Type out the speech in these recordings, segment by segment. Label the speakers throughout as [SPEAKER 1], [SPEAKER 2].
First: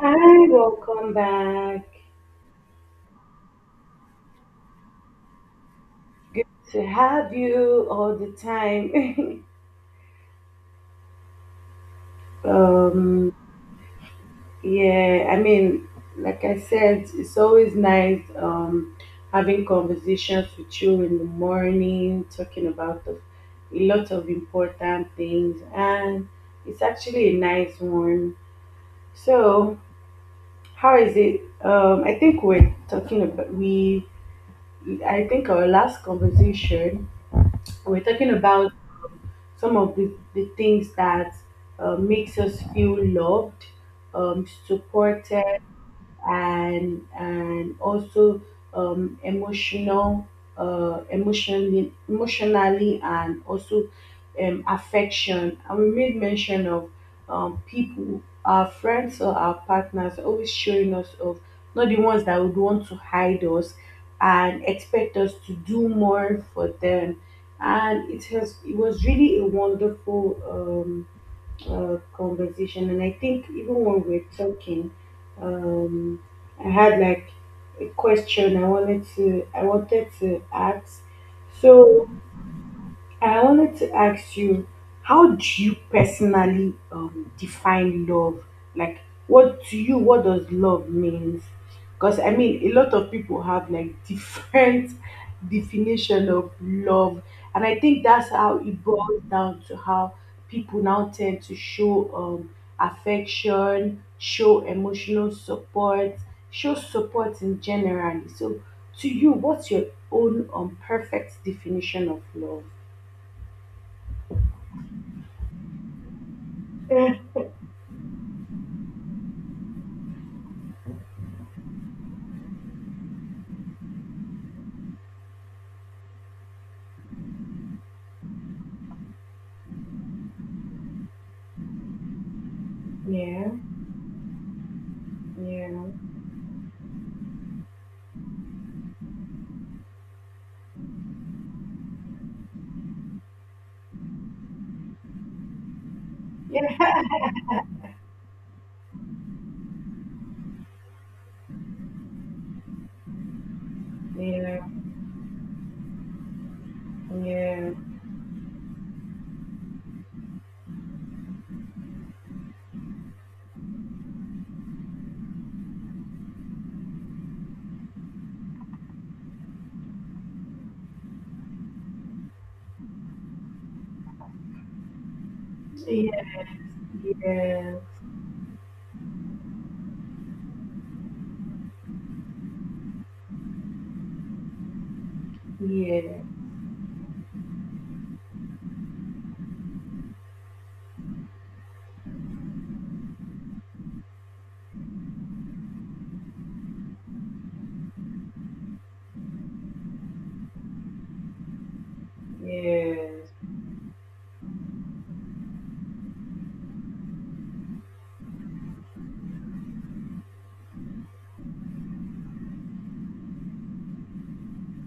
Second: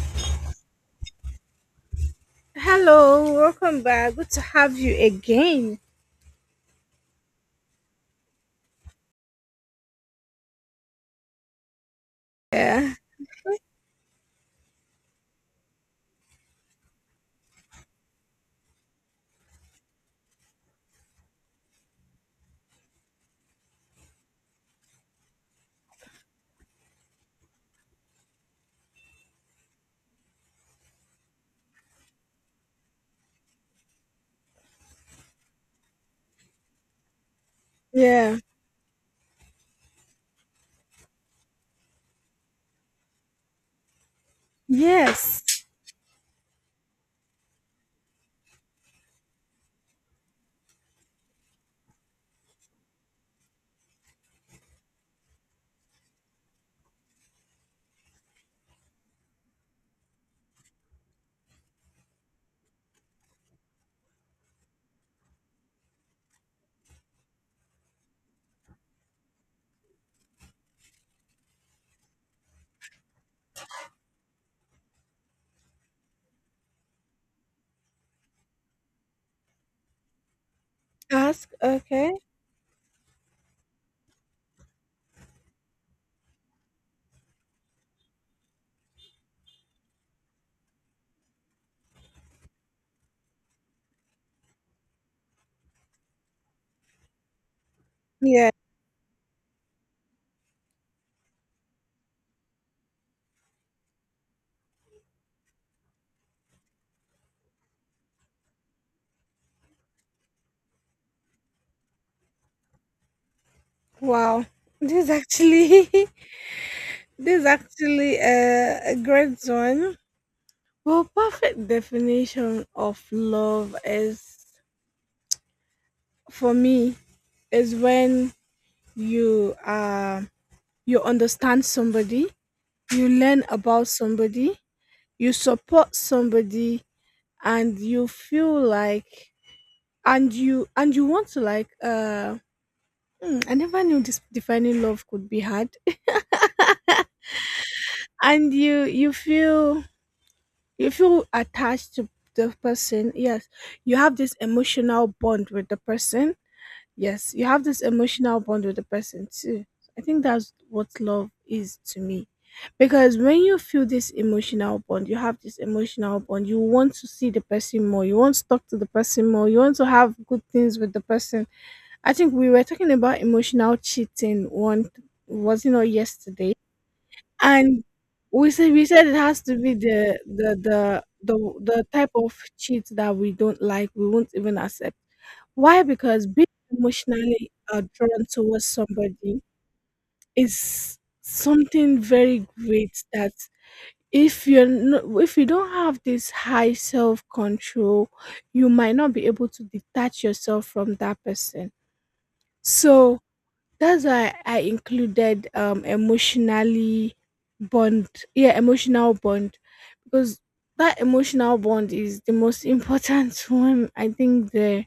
[SPEAKER 1] Hi, welcome back.
[SPEAKER 2] Hello, welcome back. Good to have you again.
[SPEAKER 1] Good to have you all the time.
[SPEAKER 2] Yeah,
[SPEAKER 1] um, yeah, I mean, like I said, it's always nice, having conversations with you in the morning, talking about a lot of important things, and it's actually a nice one. So, how is it? I think we're talking about we. I think our last conversation we're talking
[SPEAKER 2] yeah,
[SPEAKER 1] about some of the things that makes us feel loved, supported,
[SPEAKER 2] yes.
[SPEAKER 1] and also, emotional, emotionally, and also, affection, and we made mention of, people, our friends or our partners, always showing us of, not the ones that would want to hide us and expect us to do more for them. And it has it was really a wonderful, conversation. And I think even when we're talking, um, I had like a question I wanted to ask.
[SPEAKER 2] Ask,
[SPEAKER 1] So
[SPEAKER 2] okay.
[SPEAKER 1] I wanted to ask you, how do you personally, define love? Like, what to you, what does love means? Because I mean, a lot of people have like different definition of love, and I think that's
[SPEAKER 2] Yeah,
[SPEAKER 1] how it boils down to how people now tend to show, affection, show emotional support, show support in general. So, to you, what's your own, perfect definition of love?
[SPEAKER 2] wow. This is actually, this is actually a great one. Well, perfect definition of love is for me is when you uh you understand somebody, you learn
[SPEAKER 1] Yeah,
[SPEAKER 2] about somebody, you
[SPEAKER 1] yeah,
[SPEAKER 2] support somebody, and you feel like and you want to I never knew this defining love could be hard
[SPEAKER 1] yeah,
[SPEAKER 2] and you feel you feel attached to the person yes you have this
[SPEAKER 1] yeah,
[SPEAKER 2] emotional bond with the person
[SPEAKER 1] yeah,
[SPEAKER 2] yes you have
[SPEAKER 1] yeah,
[SPEAKER 2] this emotional bond with the person too I think that's what love is to me because when you feel this emotional bond you have this emotional bond you want to see the person more you want to talk to the person more you want to have good things with the person. I think we were talking about emotional cheating one, was it not yesterday? And we said it has to be the type of cheat that we don't like, we won't even accept. Why?
[SPEAKER 1] yeah, yeah,
[SPEAKER 2] Because being emotionally drawn towards somebody is something very great that if you're no, if you don't have this high self control, you might not be able to detach yourself from that person. So
[SPEAKER 1] yes.
[SPEAKER 2] that's why I included emotionally bond. Yeah, emotional bond because that emotional bond is the most important one I think there.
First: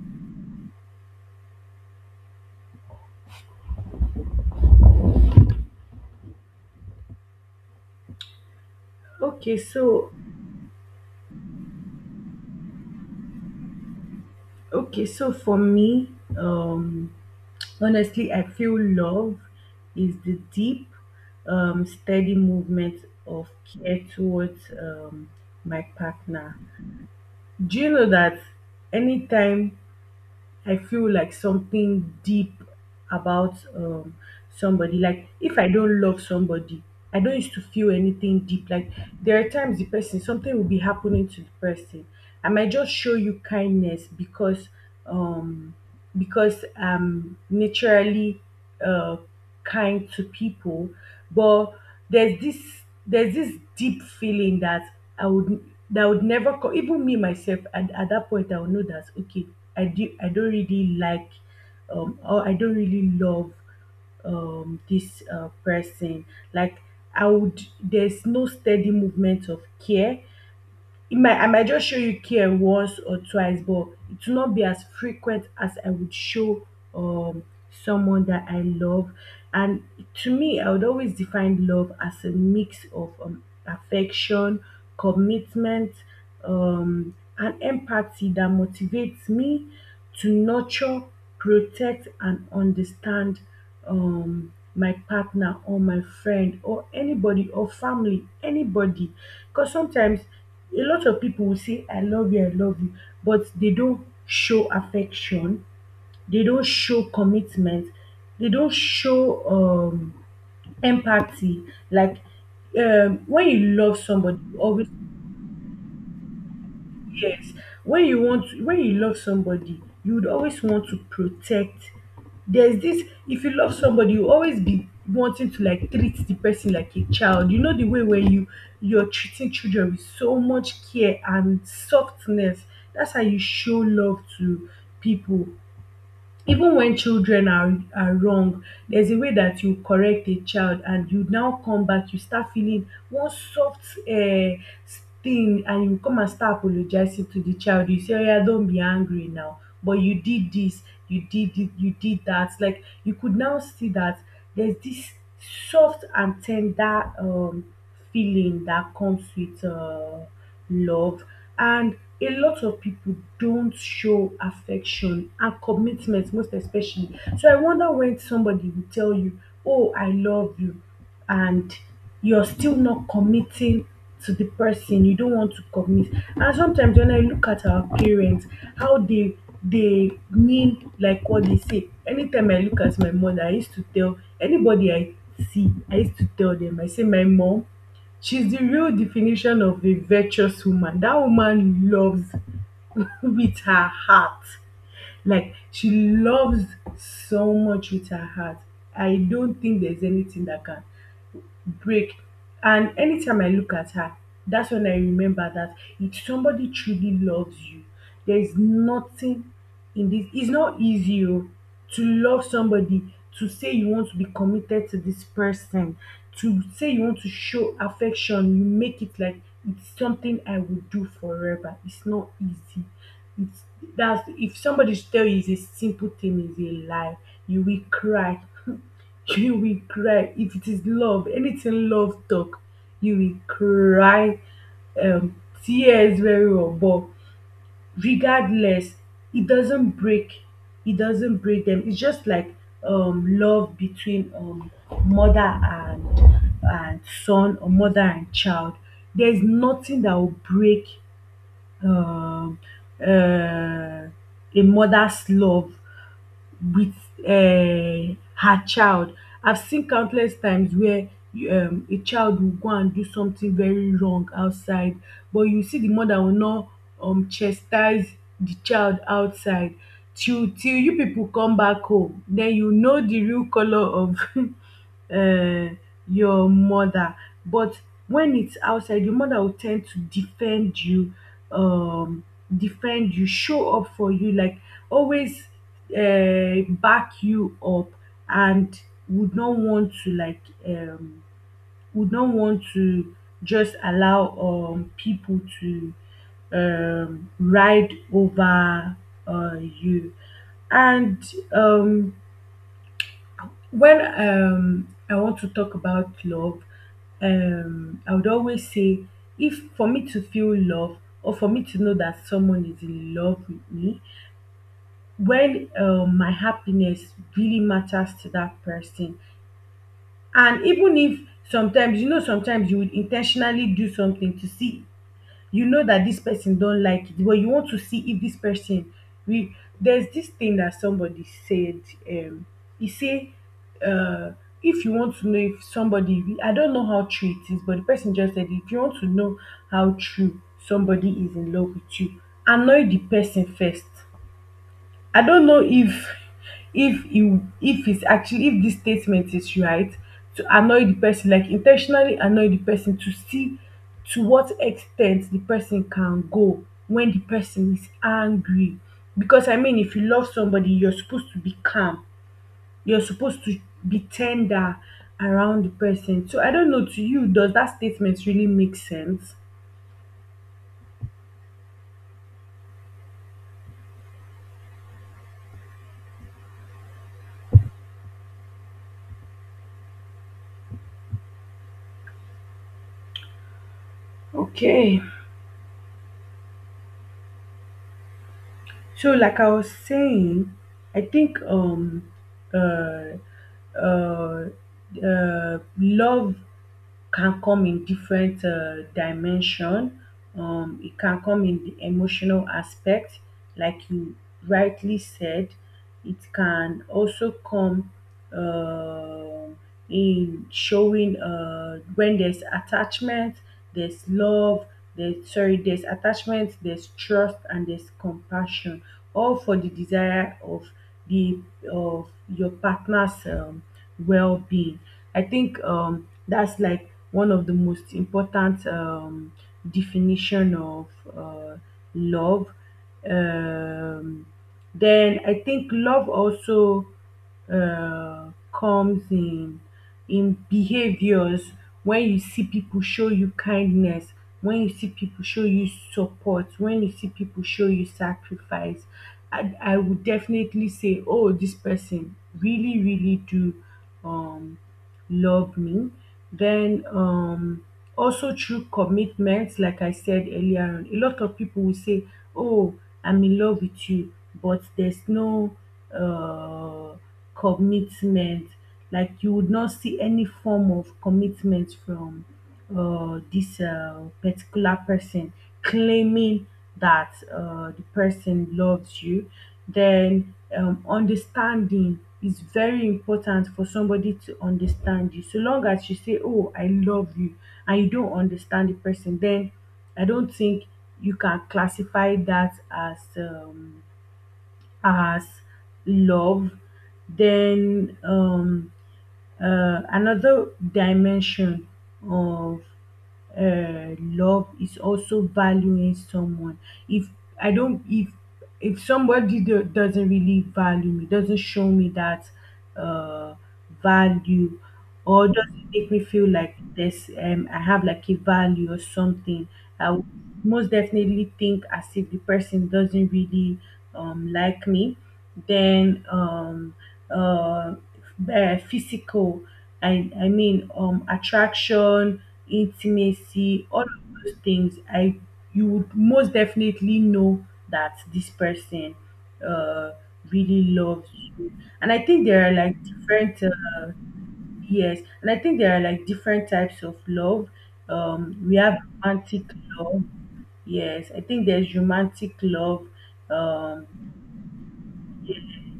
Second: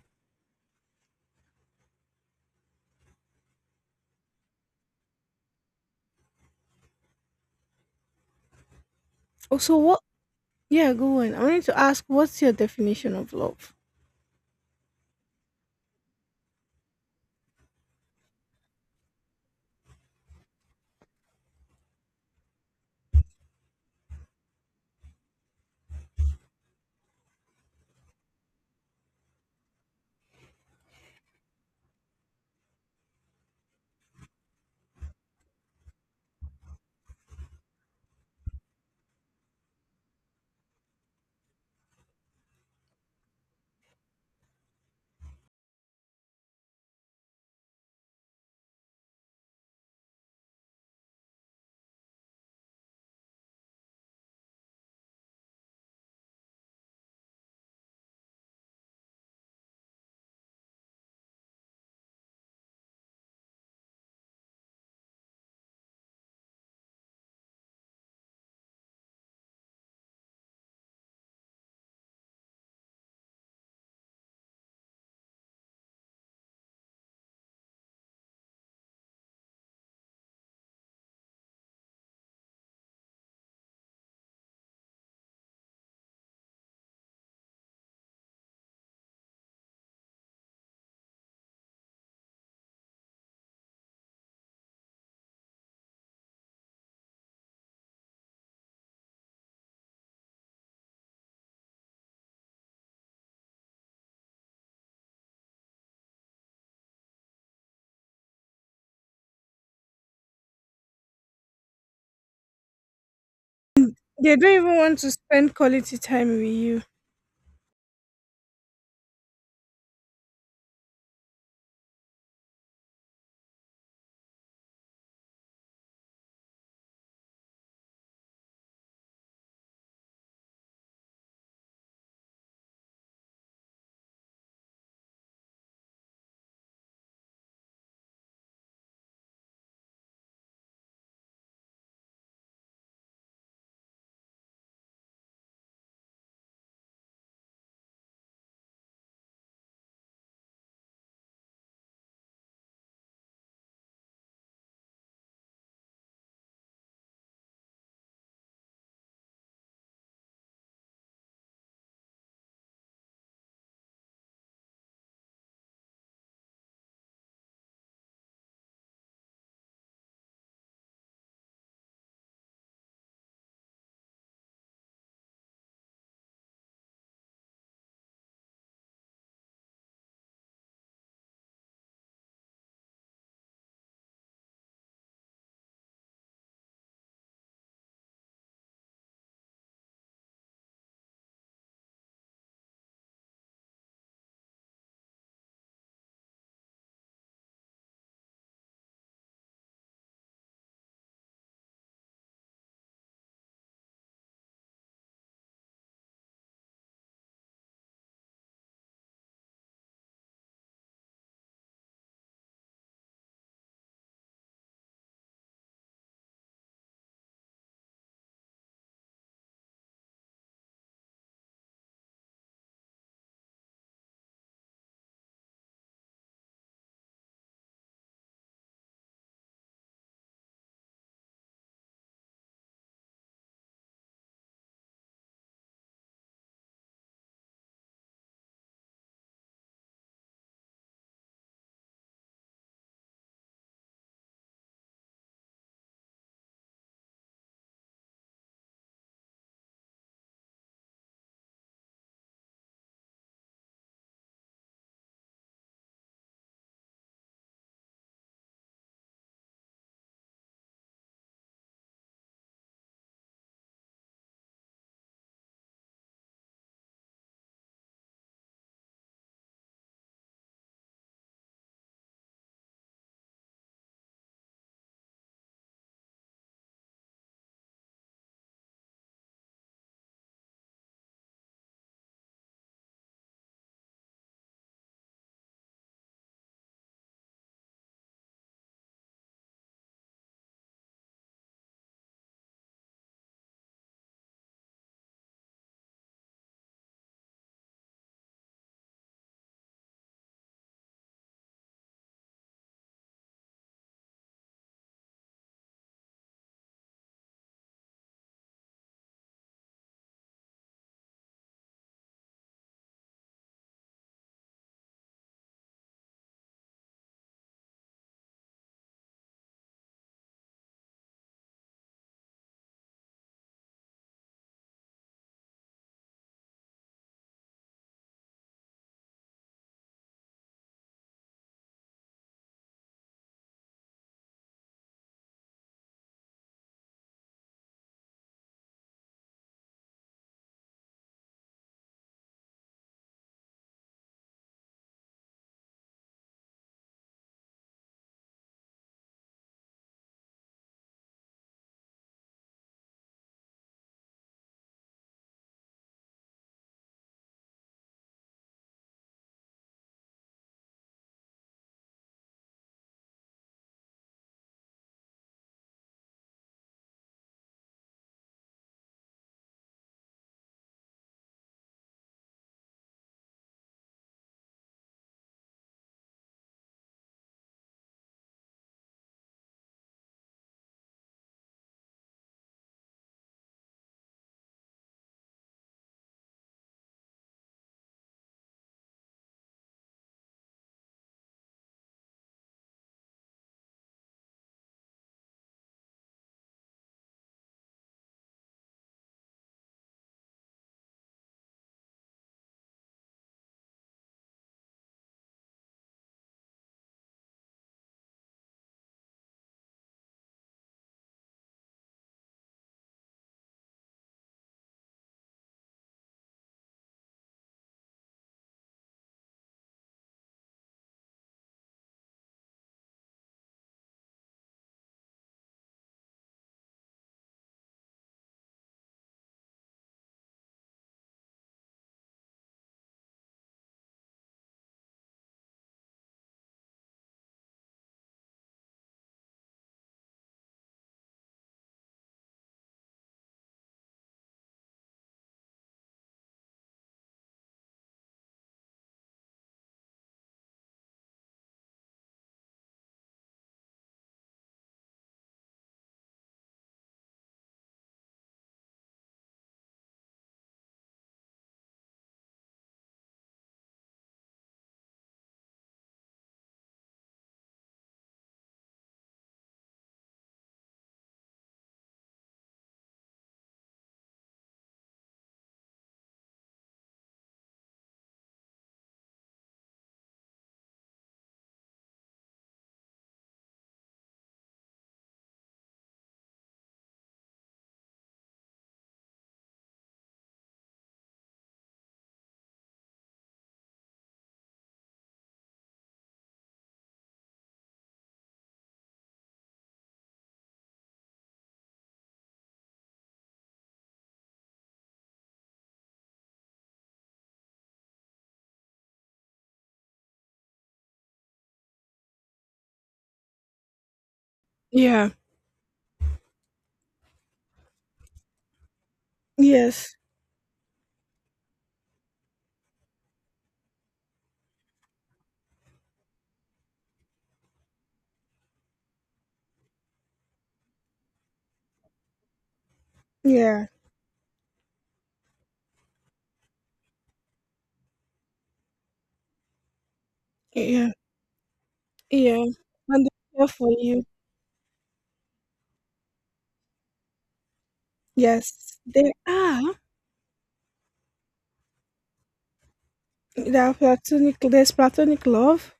[SPEAKER 1] Okay,
[SPEAKER 2] Also what,
[SPEAKER 1] so
[SPEAKER 2] yeah, go on. I wanted to ask, what's your definition of love?
[SPEAKER 1] okay, so for me, um, honestly, I feel love is the deep, steady movement of care towards, my partner. Do you know that anytime I feel like something deep about, somebody. Like if I don't love somebody, I don't used to feel anything deep. Like there are times the person something will be happening to the person. I might just show you kindness because, um because I'm naturally, uh, kind to people, but there's this there's this deep feeling that I would that would never come, even me myself at that point I would know that okay, I don't really like, or I don't really love, this, person. Like I would there's no steady movement of care. It might I might just show you care once or twice, but it will not be as frequent as I would show, um someone that I love. And to me, I would always define love as a mix of, affection, commitment, and empathy that motivates me to nurture, protect, and understand, my partner or my friend or anybody or family, anybody. Because sometimes a lot of people will say I love you, I love you, but they don't show affection, they don't show commitment, they don't show, empathy. Like, when you love
[SPEAKER 2] They
[SPEAKER 1] somebody,
[SPEAKER 2] don't
[SPEAKER 1] you
[SPEAKER 2] even
[SPEAKER 1] always—
[SPEAKER 2] want to spend quality time with you.
[SPEAKER 1] Yes, when you want, when you love somebody, you would always want to protect. There's this, if you love somebody, you always be wanting to like treat the person like a child. You know the way where you're treating children with so much care and softness. That's how you show love to people. Even when children are wrong, there's a way that you correct a child and you now come back, you start feeling one soft, thing, and you come and start apologizing to the child. You say oya, don't be angry now, but you did this, you did it, you did that. Like you could now see that there's this soft and tender, feeling that comes with, love. And a lot of people don't show affection and commitment, most especially. So I wonder when somebody will tell you, oh I love you, and you're still not committing to the person, you don't want to commit. And sometimes when I look at our parents, how they mean like what they say. Anytime I look at my mother, I used to tell anybody I see, I used to tell them, I say my mom, she's the real definition of a virtuous woman. That woman loves with her heart. Like she loves so much with her heart. I don't think there's anything that can break. And anytime I look at her, that's when I remember that if somebody truly loves you, there's nothing in this. It's not easy, oh, to love somebody, to say you want to be committed to this person, to say you want to show affection. You make it like it's something I will do forever. It's not easy. It's That's, if somebody tell you it's a simple thing, is a lie. You will cry you will cry. If it is love, anything love talk, you will cry, um, tears very well. But regardless, it doesn't break. It doesn't break them. It's just like, love between, mother and son, or mother and child. There's nothing that will break, um uh, a mother's love with, her child. I've seen countless times where, a child will go and do something very wrong outside, but you see the mother will now, chastise the child outside, till till you pipu come back home den you know the real colour of um your mother. But when it's outside, the mother will tend to defend you, um defend you, show up for you, like always, back you up, and would not want to like, um would not want to just allow, people to, ride over, you. And, when, I want to talk about love, I would always say, if for me to feel love or for me to know that someone is in love with me, when, my happiness really matters to that person. And even if sometimes, you know, sometimes you would intentionally do something to see, you know, that this person don't like it, but you want to see if this person, we there's this thing that somebody said. Um, he say, uh, if you want to know if somebody, I don't know how true it is, but the person just said, if you want to know how true somebody is in love with you, annoy the person first. I don't know if e if it's actually, if this statement is right, to annoy the person, like in ten tionally annoy the person, to see to what extent the person can go when the person is angry. Because I mean, if you love somebody, you're supposed to be calm, you're supposed to be ten der around the person. So I don't know, to you, does that statement really make sense? Okay. So, like I was saying, I think, uh uh love can come in different, dimension. It can come in the emotional aspect, like you rightly said. It can also come, uh, in showing, when there's attachment, there's love, there's sorry, there's attachment, there's trust, and there's compassion, all for the desire of the of your partner's, well-being. I think, that's like one of the most important, definition of, uh, love. Um, then I think love also, comes in, behaviors, when you see people show you kindness, when you see people show you support, when you see people show you sacrifice, I would definitely say, oh this person really really do, um love me. Then, also through commitments, like I said earlier on, a lot of people will say, oh I'm in love with you, but there's no, uh commitment. Like you would not see any form of commitment from, this, particular person claiming that, the person loves you. Then, understanding is very important, for somebody to understand you. So long as you say, oh I love you, and you don't understand the person, then I don't think you can classify that as, as love. Then, another dimension of, love is also valuing someone. If I don't, if somebody doesn't really value me, doesn't show me that, uh, value,
[SPEAKER 2] Yeah.
[SPEAKER 1] or does it make me feel like this, I have like a value or something? I
[SPEAKER 2] Yes.
[SPEAKER 1] would most definitely think as if the person doesn't really, like me. Then, uh, physical, attraction,
[SPEAKER 2] Yeah.
[SPEAKER 1] intimacy, all of those things, I you would most definitely know that this person, uh really
[SPEAKER 2] Yeah.
[SPEAKER 1] loves you. And I think
[SPEAKER 2] Yeah.
[SPEAKER 1] there are like
[SPEAKER 2] And they're
[SPEAKER 1] different,
[SPEAKER 2] here for you.
[SPEAKER 1] Yes, and I think there are like different types of love. We
[SPEAKER 2] Yes.
[SPEAKER 1] have
[SPEAKER 2] They
[SPEAKER 1] romantic
[SPEAKER 2] are.
[SPEAKER 1] love. Yes, I think there's romantic love.
[SPEAKER 2] They are
[SPEAKER 1] Um,
[SPEAKER 2] platonic. There's platonic love.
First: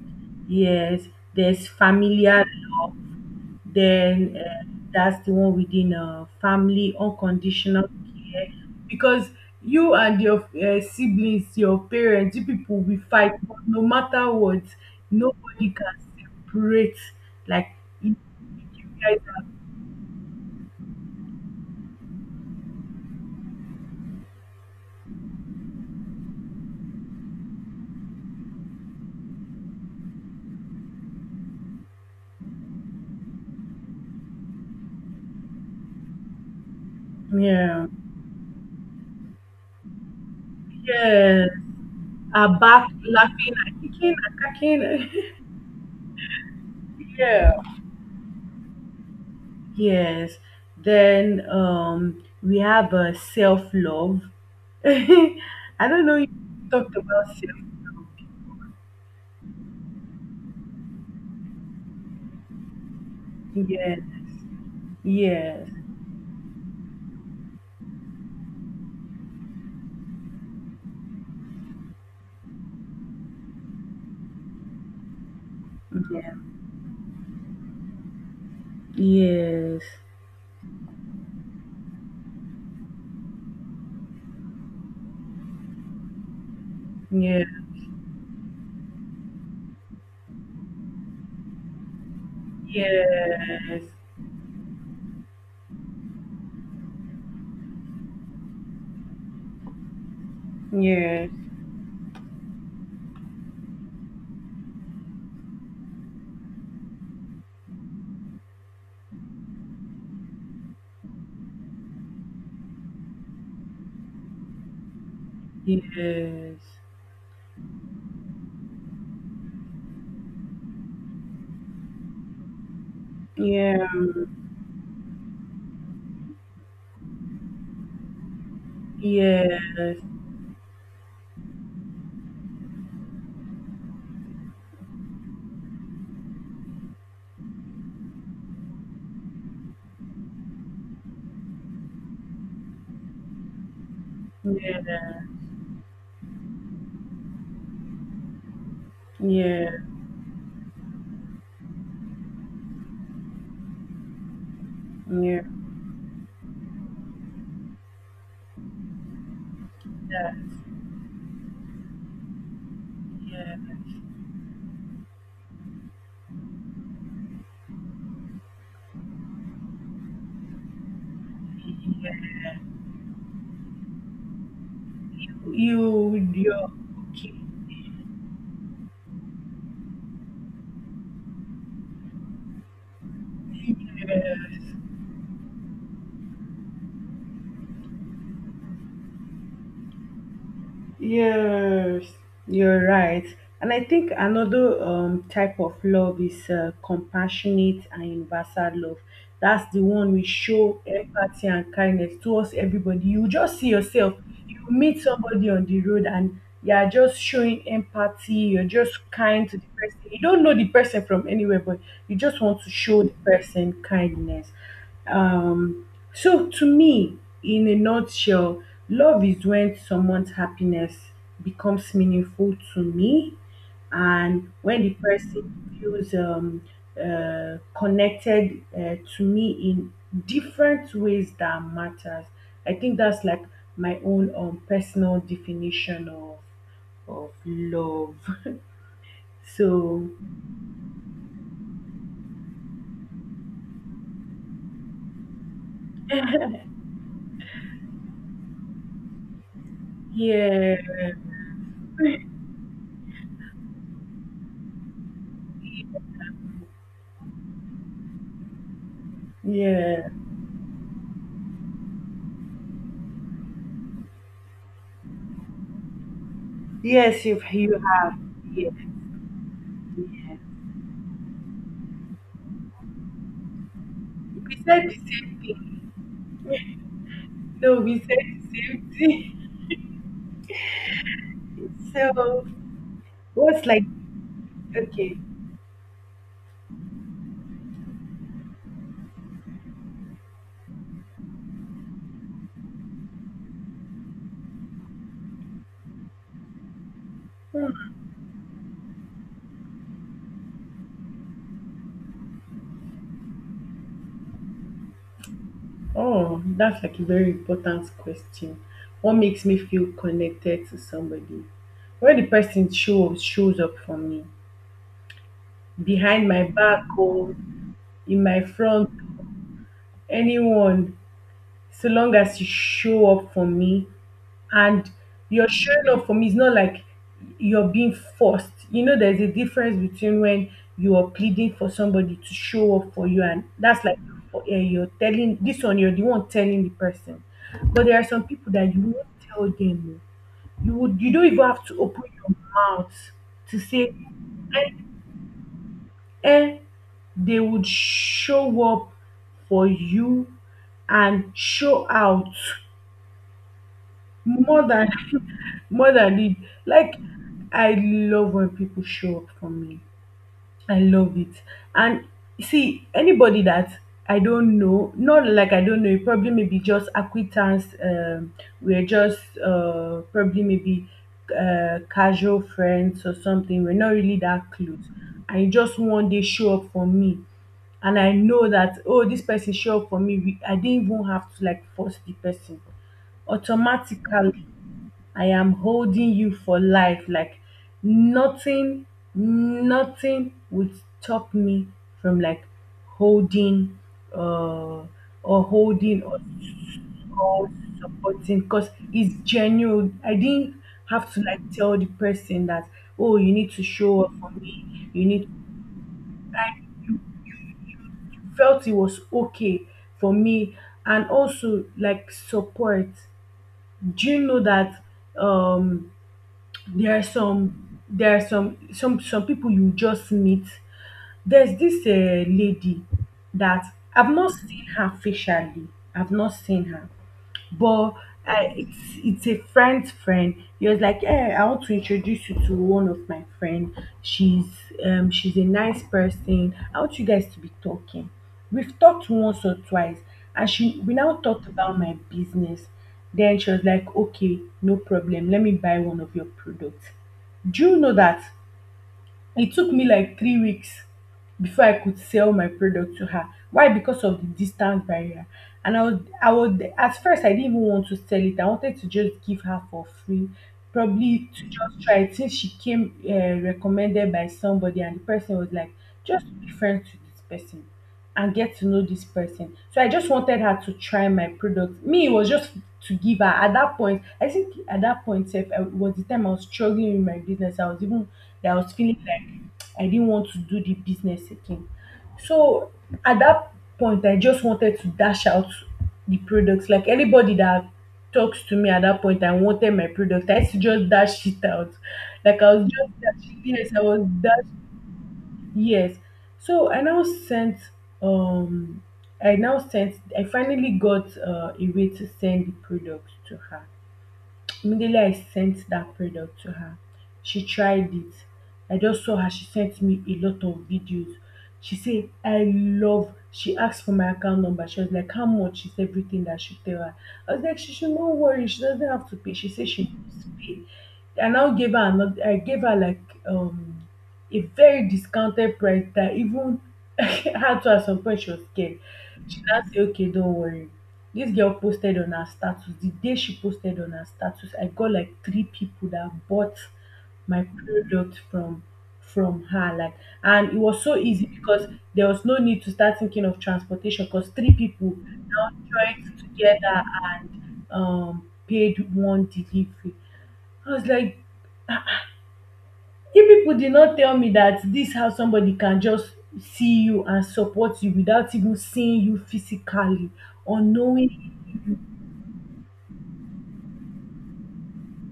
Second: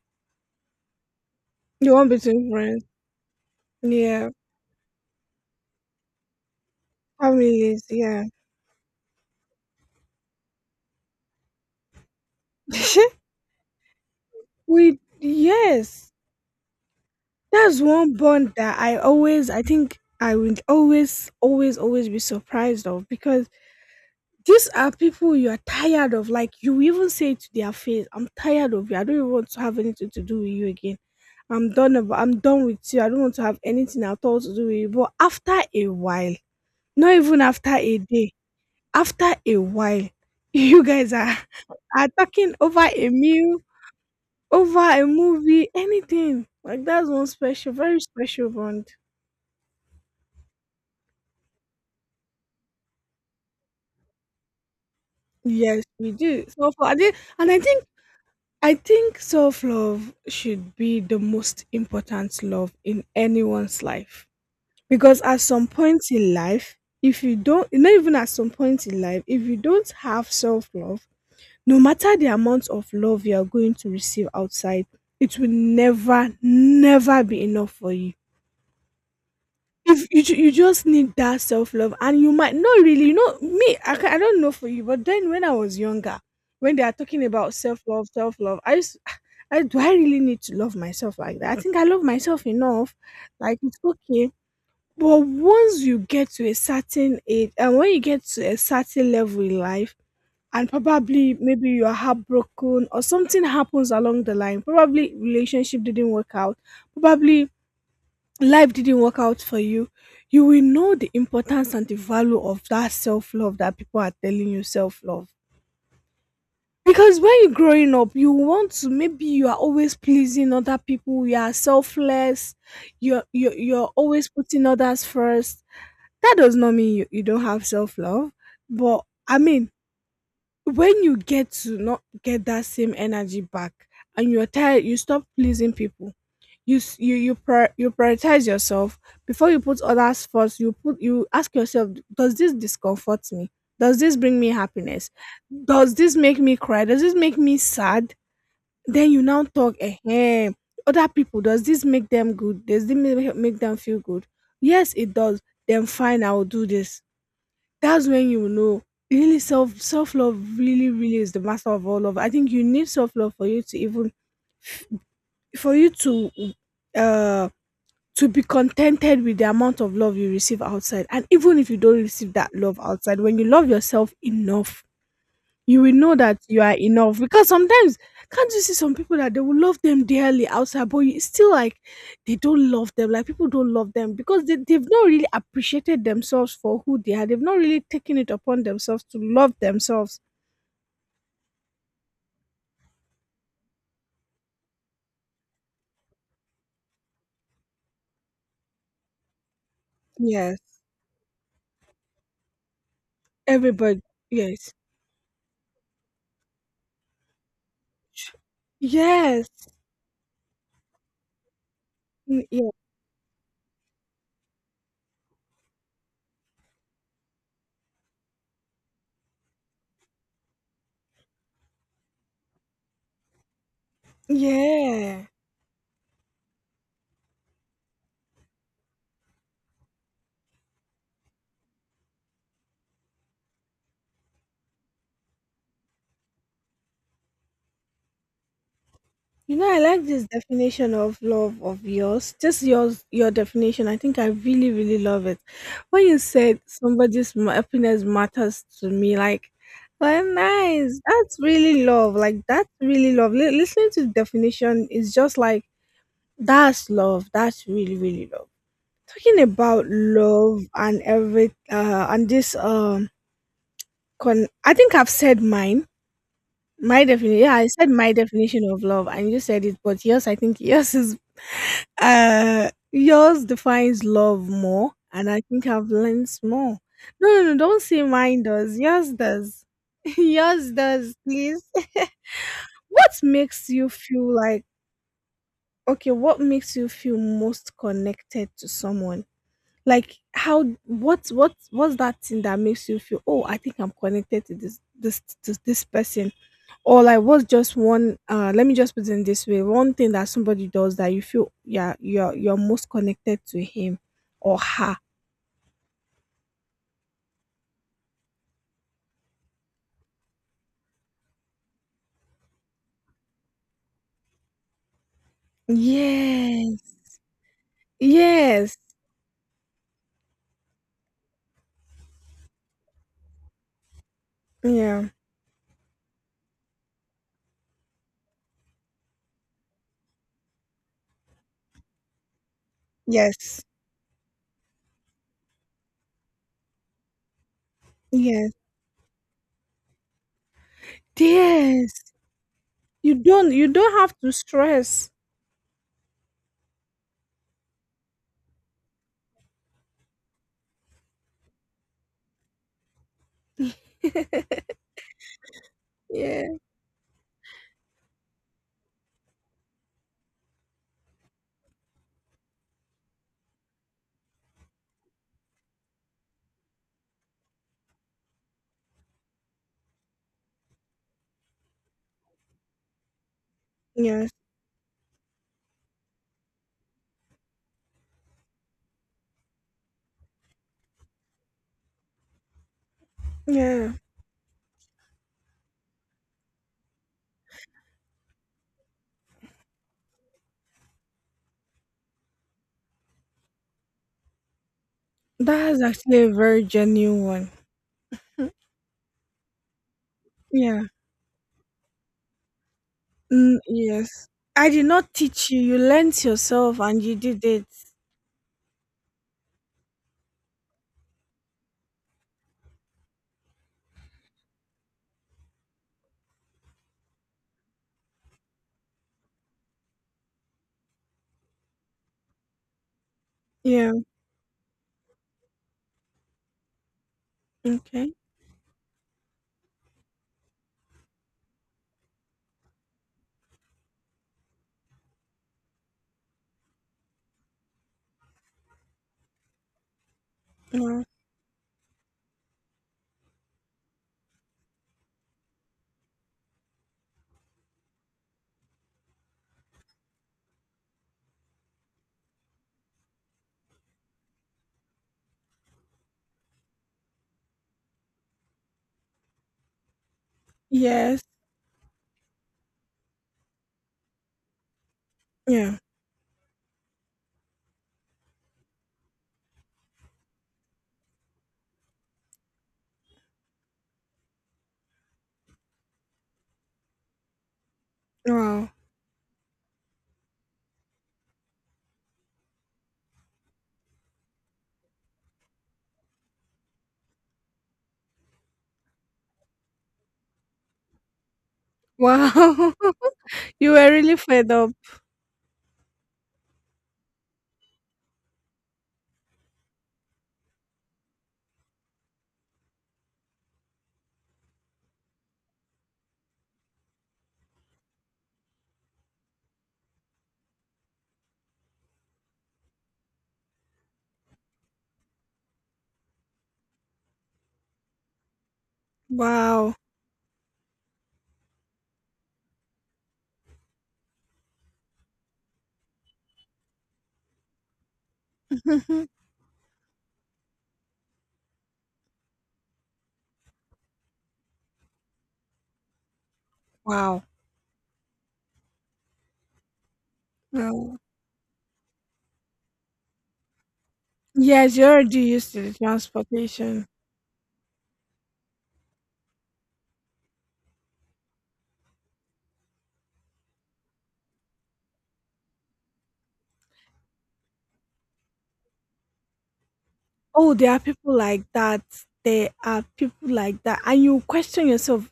[SPEAKER 1] yes, there's
[SPEAKER 2] You want
[SPEAKER 1] familial
[SPEAKER 2] between friends.
[SPEAKER 1] love.
[SPEAKER 2] Yeah.
[SPEAKER 1] Then, that's the one within, family,
[SPEAKER 2] Families,
[SPEAKER 1] unconditional
[SPEAKER 2] yeah.
[SPEAKER 1] care. Because you and your, siblings, your parents, you people will fight, but no matter what,
[SPEAKER 2] We,
[SPEAKER 1] nobody can
[SPEAKER 2] yes,
[SPEAKER 1] separate. Like,
[SPEAKER 2] that's one
[SPEAKER 1] you
[SPEAKER 2] bond that I
[SPEAKER 1] guys
[SPEAKER 2] always, I think I would always be surprised of because these are people you are tired of. Like you even say to their face, "I'm tired of you. I don't even want to have anything to do with you again. I'm done. About, I'm done with you. I don't want to have anything at all to do with you." But after a while, not
[SPEAKER 1] are,
[SPEAKER 2] even after
[SPEAKER 1] yeah,
[SPEAKER 2] a day, after a while, you guys
[SPEAKER 1] yeah.
[SPEAKER 2] are talking
[SPEAKER 1] Are
[SPEAKER 2] over
[SPEAKER 1] back
[SPEAKER 2] a
[SPEAKER 1] laughing
[SPEAKER 2] meal,
[SPEAKER 1] and kicking and
[SPEAKER 2] over a
[SPEAKER 1] cracking.
[SPEAKER 2] movie, anything. Like that's one
[SPEAKER 1] Yeah.
[SPEAKER 2] special, very special bond.
[SPEAKER 1] Yes. Then, we have, self love.
[SPEAKER 2] Yes,
[SPEAKER 1] I don't
[SPEAKER 2] we
[SPEAKER 1] know if
[SPEAKER 2] do.
[SPEAKER 1] you
[SPEAKER 2] Self love. I
[SPEAKER 1] talked
[SPEAKER 2] think,
[SPEAKER 1] about
[SPEAKER 2] and
[SPEAKER 1] self love.
[SPEAKER 2] I think self love should be the most important love in anyone's
[SPEAKER 1] Yes.
[SPEAKER 2] life. Because at some
[SPEAKER 1] Yes.
[SPEAKER 2] point in life, if you don't, not even at some point in life, if you don't have self love, no matter the amount of love you are going to receive outside, it will never,
[SPEAKER 1] Yeah.
[SPEAKER 2] never be enough for you.
[SPEAKER 1] Yes.
[SPEAKER 2] If you just need that self-love and you might not really. You know me, I don't know for you, but then when I was younger when they are talking
[SPEAKER 1] Yeah.
[SPEAKER 2] about self-love, self-love I used I, do I really need to love myself like that? I think I love myself
[SPEAKER 1] Yes.
[SPEAKER 2] enough like it's
[SPEAKER 1] Yes.
[SPEAKER 2] okay. But once you get to a certain age and when you get to a certain level in life, and
[SPEAKER 1] Yes.
[SPEAKER 2] probably
[SPEAKER 1] Yeah.
[SPEAKER 2] maybe you are heartbroken or something happens along the line, probably relationship didn't work out, probably life didn't work out for you, you will know the importance and the value of that self love that people are telling you self love. Because when you're growing up, you want to, maybe you are always pleasing other people, you are selfless, you're, you're,
[SPEAKER 1] Yes. Yeah.
[SPEAKER 2] you're
[SPEAKER 1] Yeah.
[SPEAKER 2] always putting others first. That does not mean you, you don't have self love. But I
[SPEAKER 1] Yeah.
[SPEAKER 2] mean,
[SPEAKER 1] Yes.
[SPEAKER 2] when you get to not get that same energy back and you're tired, you stop pleasing people. You prior, you prioritize yourself before you put others first. You put, you ask yourself, does this discomfort me? Does this bring me happiness? Does this make me cry? Does this make me sad? Then you now talk, eh, other people, does this make them good? Does this make them feel good? Yes it does, then fine, I will do this. That's when you will know really self
[SPEAKER 1] Yeah.
[SPEAKER 2] love really really is the master of all love. I think you need self love for
[SPEAKER 1] Yeah.
[SPEAKER 2] you to even for you uh to be contented with the amount of love you receive outside. And even if you don't receive that love outside, when you love yourself enough, you will know
[SPEAKER 1] You.
[SPEAKER 2] that you
[SPEAKER 1] You're
[SPEAKER 2] are enough.
[SPEAKER 1] okay.
[SPEAKER 2] Because sometimes, can't you see some people that they will love them dearly outside, but it's still like they don't love them. Like people don't love them because
[SPEAKER 1] Yes.
[SPEAKER 2] they've not really appreciated themselves for who they are. They've not really taken it upon themselves to love themselves.
[SPEAKER 1] Yes, you're right. And I think another type of love is compassionate and universal love. That's the one we
[SPEAKER 2] Yes.
[SPEAKER 1] show empathy and kindness towards everybody. You just see
[SPEAKER 2] Everybody.
[SPEAKER 1] yourself, you
[SPEAKER 2] Yes.
[SPEAKER 1] meet somebody on the road, and you are just showing empathy, you're just
[SPEAKER 2] Yes.
[SPEAKER 1] kind to the person. You don't know the person from anywhere, but you
[SPEAKER 2] Mm,
[SPEAKER 1] just want
[SPEAKER 2] yeah.
[SPEAKER 1] to show the person kindness. Um, so to me, in a nutshell, love is when someone's happiness becomes meaningful to me and when the
[SPEAKER 2] Yeah.
[SPEAKER 1] person feels connected to me in different ways that matters. I think that's like my own personal definition of love.
[SPEAKER 2] You know, I like
[SPEAKER 1] So
[SPEAKER 2] this definition of love of yours. Just yours, your definition. I think I really, really love it. When you said happiness matters to me, like, well,
[SPEAKER 1] yeah,
[SPEAKER 2] nice. That's really love. Like, that's really love. Listening to the definition is just like, that's love. That's really, really love. Talking about
[SPEAKER 1] yeah,
[SPEAKER 2] love and every, and this, I think I've said mine. My
[SPEAKER 1] yes,
[SPEAKER 2] definition,
[SPEAKER 1] if
[SPEAKER 2] yeah, I
[SPEAKER 1] you
[SPEAKER 2] said my
[SPEAKER 1] have,
[SPEAKER 2] definition
[SPEAKER 1] yeah,
[SPEAKER 2] of love, and you said it, but yours, I
[SPEAKER 1] yeah.
[SPEAKER 2] think yours is, uh, yours defines love
[SPEAKER 1] We said
[SPEAKER 2] more,
[SPEAKER 1] the
[SPEAKER 2] and
[SPEAKER 1] same
[SPEAKER 2] I think
[SPEAKER 1] thing.
[SPEAKER 2] I've learned more. No, no, no, don't
[SPEAKER 1] So we
[SPEAKER 2] say
[SPEAKER 1] said
[SPEAKER 2] mine
[SPEAKER 1] the
[SPEAKER 2] does.
[SPEAKER 1] same
[SPEAKER 2] Yours
[SPEAKER 1] thing.
[SPEAKER 2] does. Yours does, please.
[SPEAKER 1] So
[SPEAKER 2] What
[SPEAKER 1] what's
[SPEAKER 2] makes
[SPEAKER 1] like
[SPEAKER 2] you feel like,
[SPEAKER 1] okay.
[SPEAKER 2] okay, what makes you feel most connected to someone? Like how, what's that thing that makes you feel, oh, I think I'm connected to this person? Or like what's just one, let me just put it this way, one thing that somebody does that you feel, yeah, you're most connected to him or her?
[SPEAKER 1] Oh, that's like a very important question. What makes me feel connected to somebody? When the person shows up for me. Behind my back
[SPEAKER 2] Yes.
[SPEAKER 1] or in my
[SPEAKER 2] Yes.
[SPEAKER 1] front, anyone, so long as you show up for me, and
[SPEAKER 2] Yeah.
[SPEAKER 1] you're showing up for me. It's not like you're being forced. You know, there's a difference between when you are pleading for somebody to show up for you, and
[SPEAKER 2] Yes.
[SPEAKER 1] that's like you're telling this one, you're the one telling the person. But there are some
[SPEAKER 2] Yes.
[SPEAKER 1] people that you won't tell them. You don't even have to open
[SPEAKER 2] Yes.
[SPEAKER 1] your mouth
[SPEAKER 2] you don't
[SPEAKER 1] to
[SPEAKER 2] you
[SPEAKER 1] say,
[SPEAKER 2] don't have to
[SPEAKER 1] eh,
[SPEAKER 2] stress.
[SPEAKER 1] eh, they would show up for you and show out more than more than it.
[SPEAKER 2] Yeah.
[SPEAKER 1] Like I love when people show up for me. I love it. And see, anybody that I don't know, not like I don't know, it probably maybe just acquaintance. We're just probably maybe casual friends or something. We're not really
[SPEAKER 2] Yes.
[SPEAKER 1] that close. And you just one day show up for me. And I know that, oh, this person show up for me. I didn't even have to like force the person
[SPEAKER 2] Yeah.
[SPEAKER 1] automatically. I am holding you for life. Like nothing, nothing would stop me from like holding uh or
[SPEAKER 2] That's
[SPEAKER 1] holding
[SPEAKER 2] actually a very genuine
[SPEAKER 1] or
[SPEAKER 2] one.
[SPEAKER 1] supporting,
[SPEAKER 2] Hmm.
[SPEAKER 1] because it's genuine. I didn't
[SPEAKER 2] Yeah.
[SPEAKER 1] have to like tell the person that, oh, you need
[SPEAKER 2] Mm,
[SPEAKER 1] to show
[SPEAKER 2] yes.
[SPEAKER 1] up for
[SPEAKER 2] I did
[SPEAKER 1] me.
[SPEAKER 2] not
[SPEAKER 1] You need
[SPEAKER 2] teach you, you learnt yourself and you did it.
[SPEAKER 1] felt it was okay for me, and also like support. Do you know that um there are some people you just meet. There's this lady that
[SPEAKER 2] Yeah.
[SPEAKER 1] I've not seen her facially, I've not seen her, but
[SPEAKER 2] Okay.
[SPEAKER 1] it's a friend's friend. He was like, "Hey, I want to introduce you to one of my friend. She's she's a nice person. I want you guys to be talking." We've talked once or twice, and she we
[SPEAKER 2] Wow.
[SPEAKER 1] now talked about my business. Then she was like, "Okay, no problem. Let me buy one of your products." Do you know that it took me like 3 weeks before I could sell my product to her? Why? Because of the distance barrier. And at first, I didn't even want to sell it. I wanted to just give her for free,
[SPEAKER 2] Yes.
[SPEAKER 1] probably to just try it. Since she came recommended by somebody, and the person was like,
[SPEAKER 2] Yeah.
[SPEAKER 1] just be friends to this person and get to know this person. So I just wanted her to try my product. Me, it was just to give her at that point. I think at that point, if I was the time I was struggling with my business, I was even that I
[SPEAKER 2] Wow.
[SPEAKER 1] was feeling like I didn't want to do the business again. So at that point, I just wanted to dash out the products. Like anybody that talks to me at that point, I wanted my product. I used to just dash it out. Like I was
[SPEAKER 2] Wow.
[SPEAKER 1] just dashing.
[SPEAKER 2] You
[SPEAKER 1] Yes, I
[SPEAKER 2] were
[SPEAKER 1] was
[SPEAKER 2] really fed
[SPEAKER 1] dashing.
[SPEAKER 2] up.
[SPEAKER 1] Yes. So I now sent um I now sent I finally got a way to send the products to her. Immediately I sent that product to her, she tried it. I just saw her. She sent me a lot of videos. She said, I love. She asked for my account number. She was like, "How much is everything that I should tell her?" I was like, she should not worry. She doesn't have to pay. She said
[SPEAKER 2] Wow.
[SPEAKER 1] she must pay. I gave her like um a very discounted price that even her to at some point she was scared. She now say okay don't worry. This girl posted on her status. The day she posted on her status, I got like three people that bought
[SPEAKER 2] Wow.
[SPEAKER 1] my product from her. Like, and it was
[SPEAKER 2] Wow.
[SPEAKER 1] so easy because there was no need to start thinking of transportation because three
[SPEAKER 2] Yes, you
[SPEAKER 1] people
[SPEAKER 2] already
[SPEAKER 1] now
[SPEAKER 2] used to the
[SPEAKER 1] joined together
[SPEAKER 2] transportation.
[SPEAKER 1] and paid one delivery. I was like, if people did not tell me that this how somebody can just see you and support you without even seeing you physically
[SPEAKER 2] Oh,
[SPEAKER 1] or
[SPEAKER 2] there are people
[SPEAKER 1] knowing.
[SPEAKER 2] like that. There are people like that, and you question yourself.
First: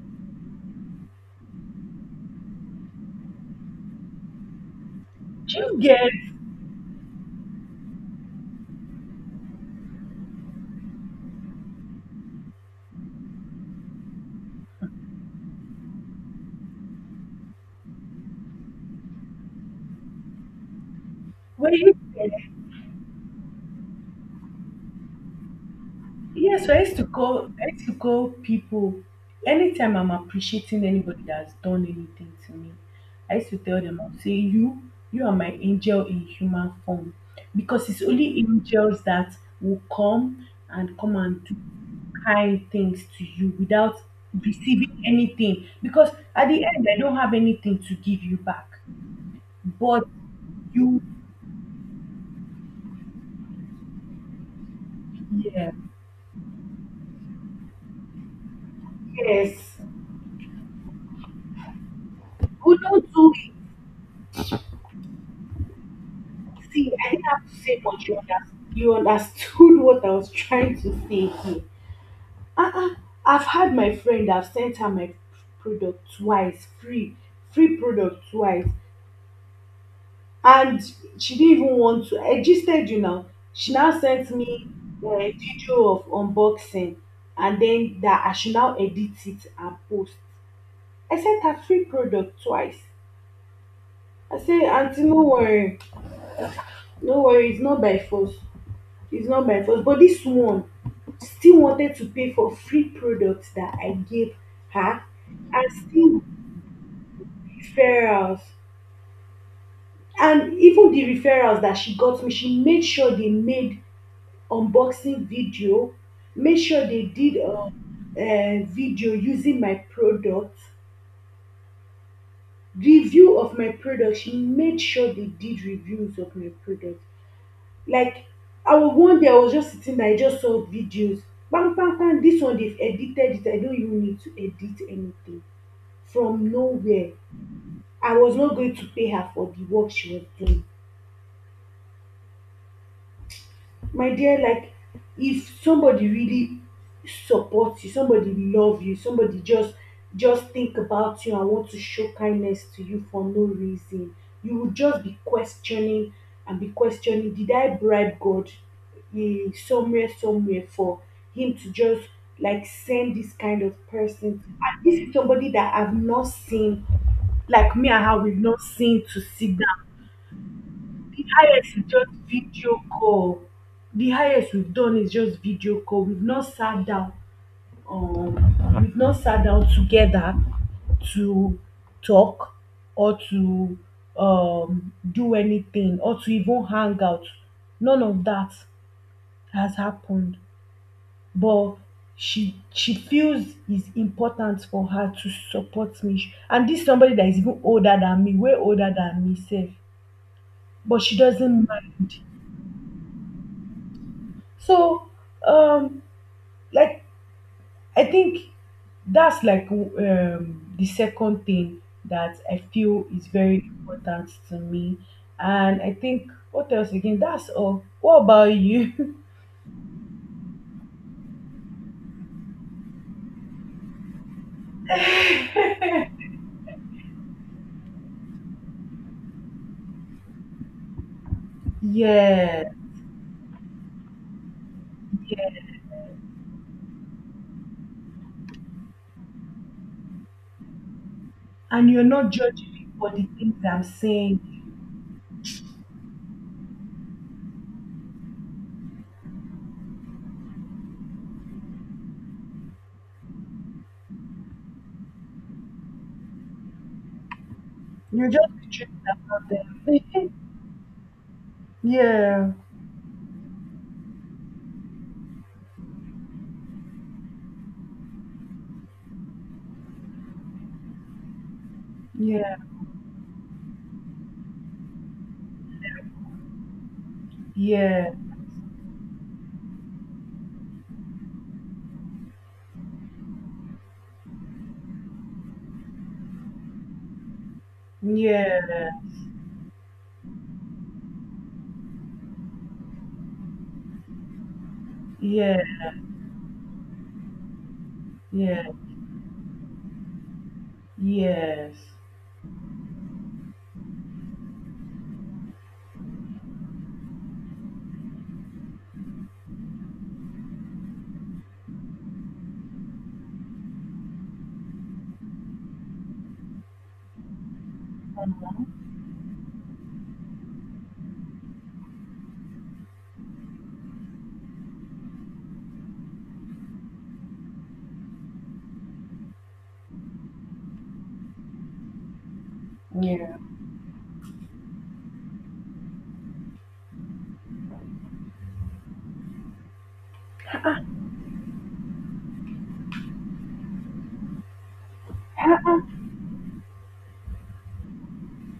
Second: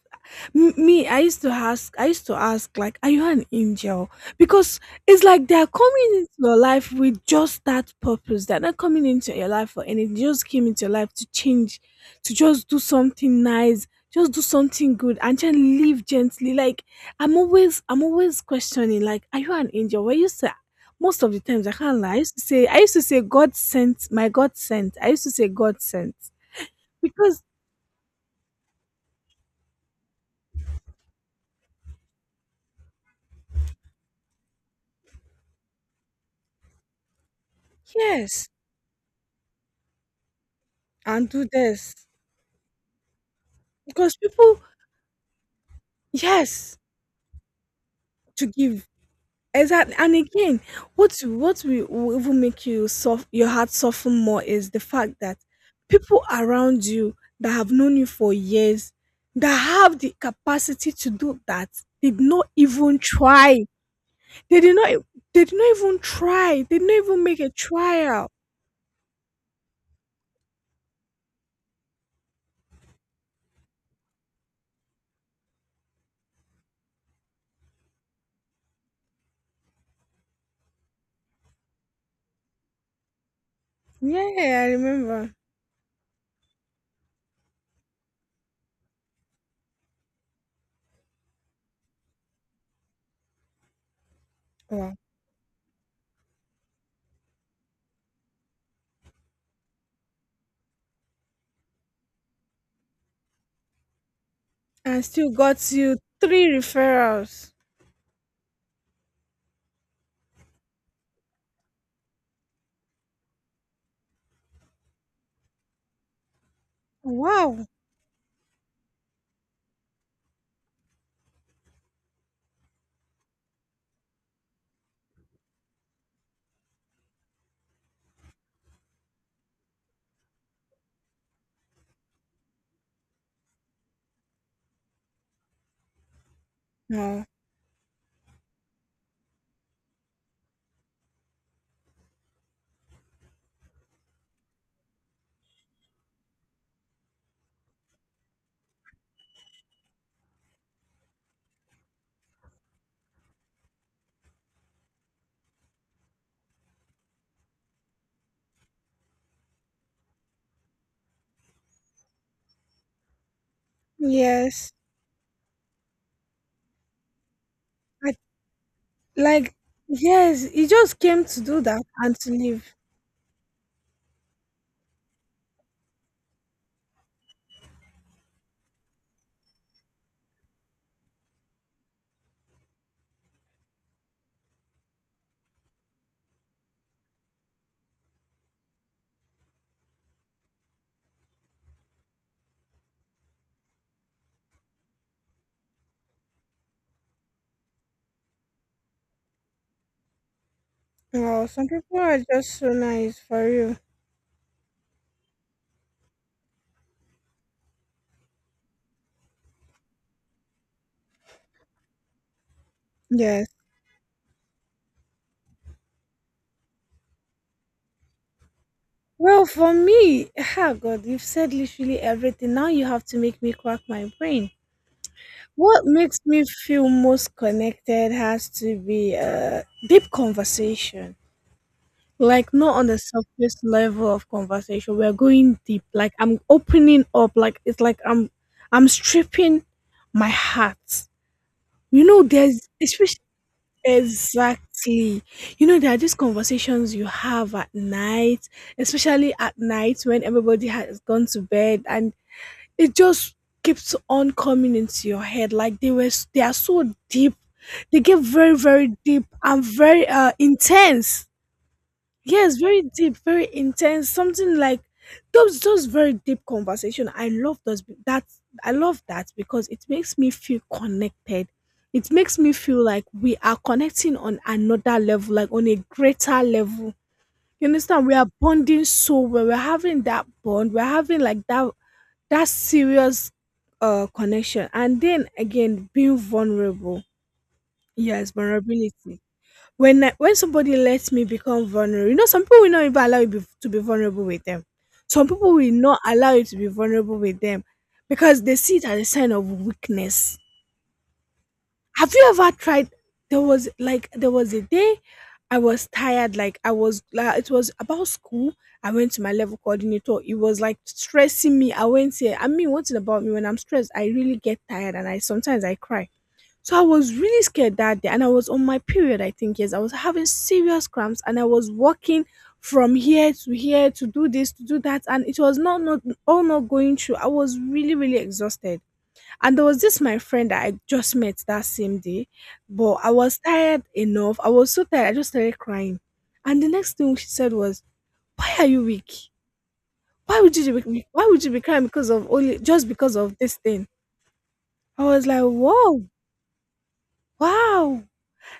[SPEAKER 2] Me, I used to ask. I used to ask, like, are you an angel? Because it's like they
[SPEAKER 1] Do
[SPEAKER 2] are
[SPEAKER 1] you get?
[SPEAKER 2] coming into your life with just that purpose. They're not coming into your life for anything. They just came into your life to change, to just do something nice, just do something good, and just live gently. Like, I'm always questioning. Like, are you an angel? Were you sent? Most of the times
[SPEAKER 1] Were
[SPEAKER 2] I
[SPEAKER 1] you
[SPEAKER 2] can't lie. I
[SPEAKER 1] there?
[SPEAKER 2] used to say I used to say God sent, my God sent. I used to say God sent.
[SPEAKER 1] Yes, I used to
[SPEAKER 2] Because
[SPEAKER 1] call I used to call people anytime I'm appreciating anybody that's done anything to me. I used to tell them, I'll say, You are my angel in human form. Because it's only
[SPEAKER 2] yes,
[SPEAKER 1] angels that will come and come
[SPEAKER 2] and
[SPEAKER 1] and
[SPEAKER 2] do
[SPEAKER 1] do
[SPEAKER 2] this.
[SPEAKER 1] kind things to you without
[SPEAKER 2] Because people,
[SPEAKER 1] receiving anything." Because at the
[SPEAKER 2] yes,
[SPEAKER 1] end I don't have anything to give you
[SPEAKER 2] to
[SPEAKER 1] back.
[SPEAKER 2] give. Exactly.
[SPEAKER 1] But
[SPEAKER 2] And again,
[SPEAKER 1] you
[SPEAKER 2] what will even make you soft, your heart soften more is the fact that
[SPEAKER 1] yeah,
[SPEAKER 2] people around you that have known you for years, that
[SPEAKER 1] yes.
[SPEAKER 2] have the capacity to do that, did not
[SPEAKER 1] Who
[SPEAKER 2] even
[SPEAKER 1] don't do it.
[SPEAKER 2] try. They did not they did not even try. They did
[SPEAKER 1] See,
[SPEAKER 2] not
[SPEAKER 1] I
[SPEAKER 2] even
[SPEAKER 1] didn't
[SPEAKER 2] make
[SPEAKER 1] have
[SPEAKER 2] a
[SPEAKER 1] to say much. You,
[SPEAKER 2] trial.
[SPEAKER 1] under- you understood what I was trying to say here. Uh-uh. I've had my friend, I've sent her my product twice, free product twice. And she didn't even want to. I just said, she now
[SPEAKER 2] Yeah,
[SPEAKER 1] sent me
[SPEAKER 2] I
[SPEAKER 1] a
[SPEAKER 2] remember.
[SPEAKER 1] video of unboxing, and then that I should now edit it and post. I sent her free product twice. I say,
[SPEAKER 2] Wow.
[SPEAKER 1] Auntie, no worry, no worry, it's not by force. It's not my fault, but this one still wanted to pay for free products that I gave
[SPEAKER 2] And
[SPEAKER 1] her.
[SPEAKER 2] still
[SPEAKER 1] And
[SPEAKER 2] got you
[SPEAKER 1] still
[SPEAKER 2] three referrals.
[SPEAKER 1] referrals, and even the referrals that she got me, she made sure they made unboxing video, made sure they did
[SPEAKER 2] Wow.
[SPEAKER 1] a video using my product, review of my product. She made sure they did reviews of my product. Like, I was one day I was just sitting down, I just saw videos. Kpan kpan kpan, this one dey edited it, I don't even need to edit anything. From nowhere.
[SPEAKER 2] Wow.
[SPEAKER 1] I was not going to pay her for the work she was doing. My dear, like, if somebody really supports you, somebody love you, somebody just think about you and want to show kindness to you for no reason, you would just be questioning and be questioning, did I bribe God, eh, somewhere for him to just like send this kind of person?
[SPEAKER 2] Yes.
[SPEAKER 1] And this is somebody that I've not seen. Like, me and
[SPEAKER 2] I,
[SPEAKER 1] her, we've not seen to
[SPEAKER 2] like,
[SPEAKER 1] sit down.
[SPEAKER 2] yes, he just came
[SPEAKER 1] The
[SPEAKER 2] to do
[SPEAKER 1] highest
[SPEAKER 2] that
[SPEAKER 1] is just
[SPEAKER 2] and to leave.
[SPEAKER 1] video call. The highest we've done is just video call. We've not sat down. Um, we've not sat down together to talk or to do anything or to even hang out. None of that has happened. But she feels it's important for her to support me. And this is somebody that is even older than me, way older than me, safe. But she
[SPEAKER 2] Oh, some
[SPEAKER 1] doesn't
[SPEAKER 2] people are
[SPEAKER 1] mind.
[SPEAKER 2] just so nice for you.
[SPEAKER 1] So, um, like, I think that's like the second thing that I feel is
[SPEAKER 2] Yes.
[SPEAKER 1] very important to me. And I think what else again? That's all. What about you?
[SPEAKER 2] Well, for me, ah, God, you've said literally everything. Now you have to make me crack my brain. What makes me feel most connected has to be a deep conversation. Like
[SPEAKER 1] Yeah,
[SPEAKER 2] not on the surface level of conversation. We're going deep. Like I'm opening up. Like it's like I'm stripping my heart.
[SPEAKER 1] and you're
[SPEAKER 2] You know,
[SPEAKER 1] not
[SPEAKER 2] there's
[SPEAKER 1] judging me for
[SPEAKER 2] especially,
[SPEAKER 1] the things I'm saying.
[SPEAKER 2] exactly. You know, there are these conversations you have at night, especially at night when everybody has gone to bed and it just keeps on coming into your head. Like they are so deep. They get
[SPEAKER 1] You're just
[SPEAKER 2] very,
[SPEAKER 1] the truth
[SPEAKER 2] very deep
[SPEAKER 1] of
[SPEAKER 2] and very
[SPEAKER 1] them.
[SPEAKER 2] intense.
[SPEAKER 1] Yeah,
[SPEAKER 2] Yes, very deep, very intense, something like those very deep conversation. I love those that I love that because it makes me feel connected. It makes me
[SPEAKER 1] yeah,
[SPEAKER 2] feel like we are connecting on another level, like on a greater level. You understand?
[SPEAKER 1] yeah,
[SPEAKER 2] We are bonding so well. We're having that bond. We're having like that serious connection. And then again, being vulnerable. Yes,
[SPEAKER 1] yeah,
[SPEAKER 2] vulnerability when I, when somebody lets me become vulnerable, you know, some people will not even allow you be, to be vulnerable with them. Some people
[SPEAKER 1] yeah,
[SPEAKER 2] will not allow you to be vulnerable with them because they
[SPEAKER 1] yeah,
[SPEAKER 2] see it as a sign of weakness.
[SPEAKER 1] yes,
[SPEAKER 2] Have you ever tried? There was like there was a day I was tired. Like I was, like, it was about school. I went to my level coordinator. It was like stressing me. I went here. I mean, one thing about me when I'm stressed, I really get tired and I sometimes I cry. So I was really scared that day, and I was on my period, I think, yes. I was having serious cramps, and I was walking from here to here to do this, to do that, and it was not all not going through. I was really, really exhausted. And there was this my friend that I just met that same day, but I was
[SPEAKER 1] yeah.
[SPEAKER 2] tired enough. I was so tired, I just started crying. And the next thing she said was, "Why are you weak? Why would you be crying because of only just because of this thing?" I was like, "Whoa, wow."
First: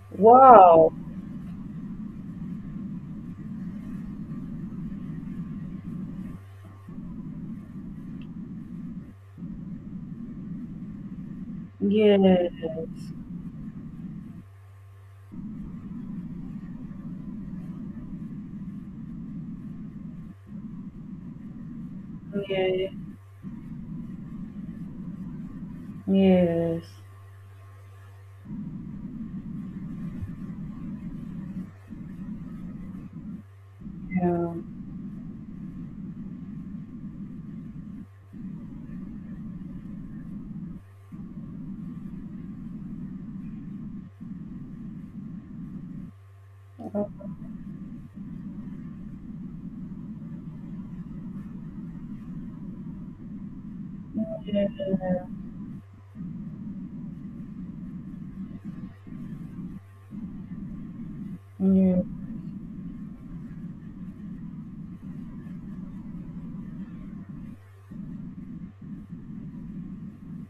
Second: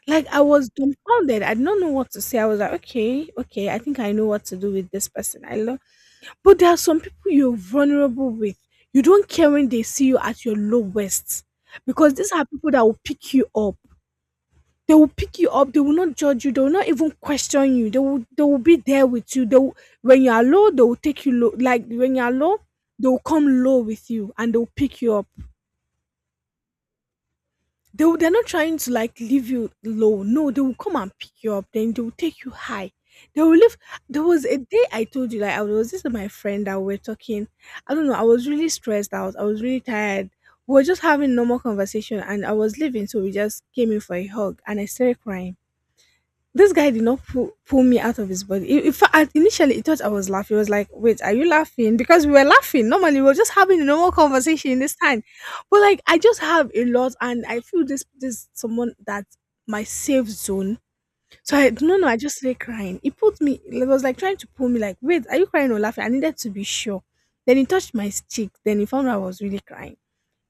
[SPEAKER 2] Like I was
[SPEAKER 1] Wow.
[SPEAKER 2] dumbfounded. I did not know what to say. I was like, okay, okay, I think I know what to do with this person. I love, but there are some people you're vulnerable with. You don't care when they see you at your lowest. Because these are
[SPEAKER 1] Yeah.
[SPEAKER 2] people that will pick you up. They will pick you up. They will not judge you. They will not even question you. They will be there with you. They will, when you are low, they will take you low. Like when you are low,
[SPEAKER 1] Yeah,
[SPEAKER 2] they will come low with you and they will pick you up.
[SPEAKER 1] yes.
[SPEAKER 2] They will, they're not trying to like leave you low. No, they will come and pick you up. Then they will take you high. They will leave. There was
[SPEAKER 1] Yeah.
[SPEAKER 2] a day I told you, like, I was, this is my friend that we are talking. I don't know. I was really stressed out. I was really tired. We were just having normal conversation, and I was leaving, so we just came in for a hug, and I started crying. This guy did not
[SPEAKER 1] Oh,
[SPEAKER 2] pull me out of his body. In fact, initially he thought I was laughing. He was like, "Wait, are you laughing?" Because we were laughing. Normally, we were just having a normal
[SPEAKER 1] yeah.
[SPEAKER 2] conversation this time, but like I just have a lot, and I feel this someone that, my safe zone. So I, no
[SPEAKER 1] Yeah.
[SPEAKER 2] no, I just started crying. He put me. He was like trying to pull me. Like, wait, are you crying or laughing? I needed to be sure. Then he touched my cheek. Then he found out I was really crying.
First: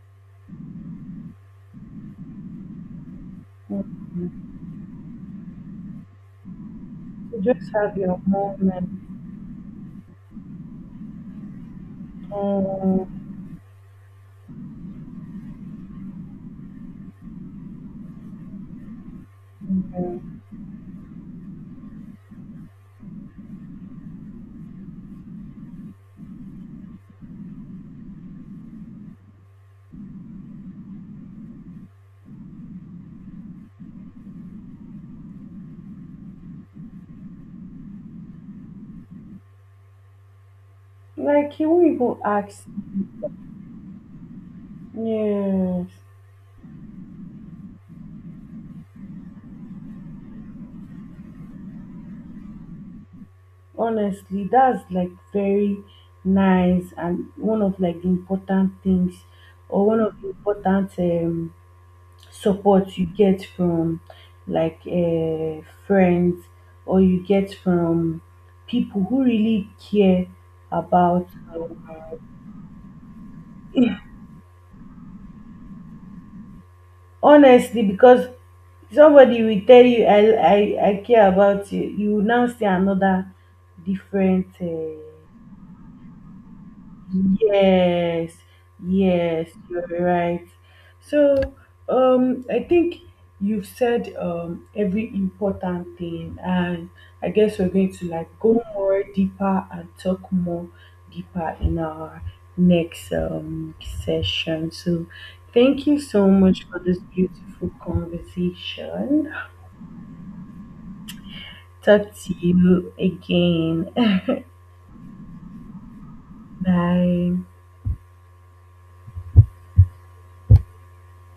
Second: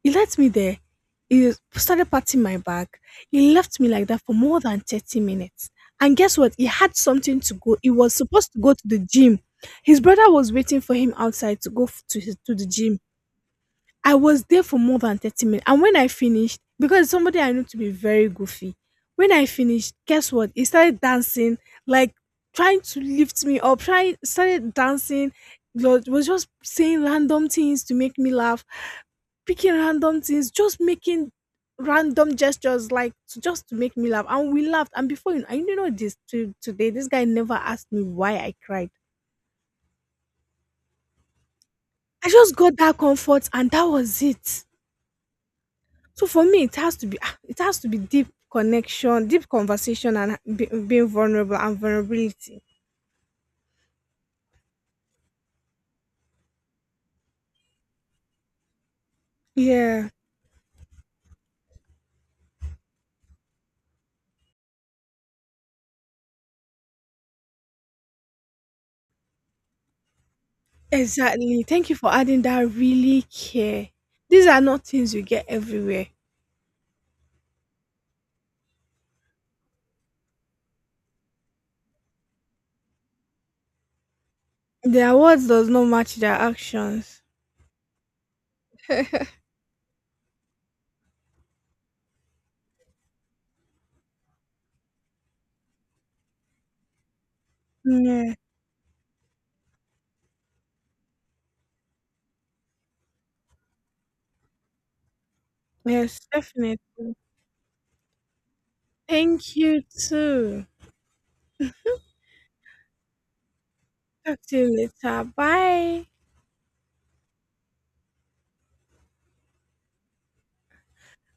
[SPEAKER 2] He left me there. He started patting my back. He left me like that for
[SPEAKER 1] Mm.
[SPEAKER 2] more than 30 minutes. And guess what? He had something
[SPEAKER 1] You
[SPEAKER 2] to
[SPEAKER 1] just
[SPEAKER 2] go. He
[SPEAKER 1] have
[SPEAKER 2] was
[SPEAKER 1] your
[SPEAKER 2] supposed to go to
[SPEAKER 1] moment.
[SPEAKER 2] the gym. His brother was waiting for him outside to go to, his, to the gym.
[SPEAKER 1] Mm,
[SPEAKER 2] I was there for more than 30 minutes. And when I finished, because somebody I know to be very goofy, when I finished,
[SPEAKER 1] yeah.
[SPEAKER 2] guess what? He started dancing, like trying to lift me up, trying started dancing, was just saying random things to make me laugh, picking random things, just making random gestures like to, just to make me laugh. And we laughed. And before you, I, you know this to, today, this guy never asked me why I cried.
[SPEAKER 1] Like he won't even
[SPEAKER 2] I just
[SPEAKER 1] ask.
[SPEAKER 2] got that comfort and that was it.
[SPEAKER 1] Yes,
[SPEAKER 2] So for me, it has to be ah, it has to be deep connection, deep conversation and be, being vulnerable and vulnerability.
[SPEAKER 1] honestly, that's like very nice, and one of like the important things, or one
[SPEAKER 2] Yeah,
[SPEAKER 1] of the important support you get from like friends, or you get from people who really care about.
[SPEAKER 2] exactly. Thank you for
[SPEAKER 1] um,
[SPEAKER 2] adding that, really care. These are not things you get everywhere.
[SPEAKER 1] honestly, because somebody will tell you, i I care about you, you will now see another different
[SPEAKER 2] Their words does not match their actions.
[SPEAKER 1] Yes, yes, you're right. So, I think you've said every important thing, and I guess we're going to like
[SPEAKER 2] Yeah.
[SPEAKER 1] go more deeper and talk more deeper in our next session. So, thank you
[SPEAKER 2] Yes,
[SPEAKER 1] so much
[SPEAKER 2] definitely.
[SPEAKER 1] for this beautiful conversation.
[SPEAKER 2] Thank you too.
[SPEAKER 1] Talk to you again.
[SPEAKER 2] Talk to you later. Bye.
[SPEAKER 1] Bye.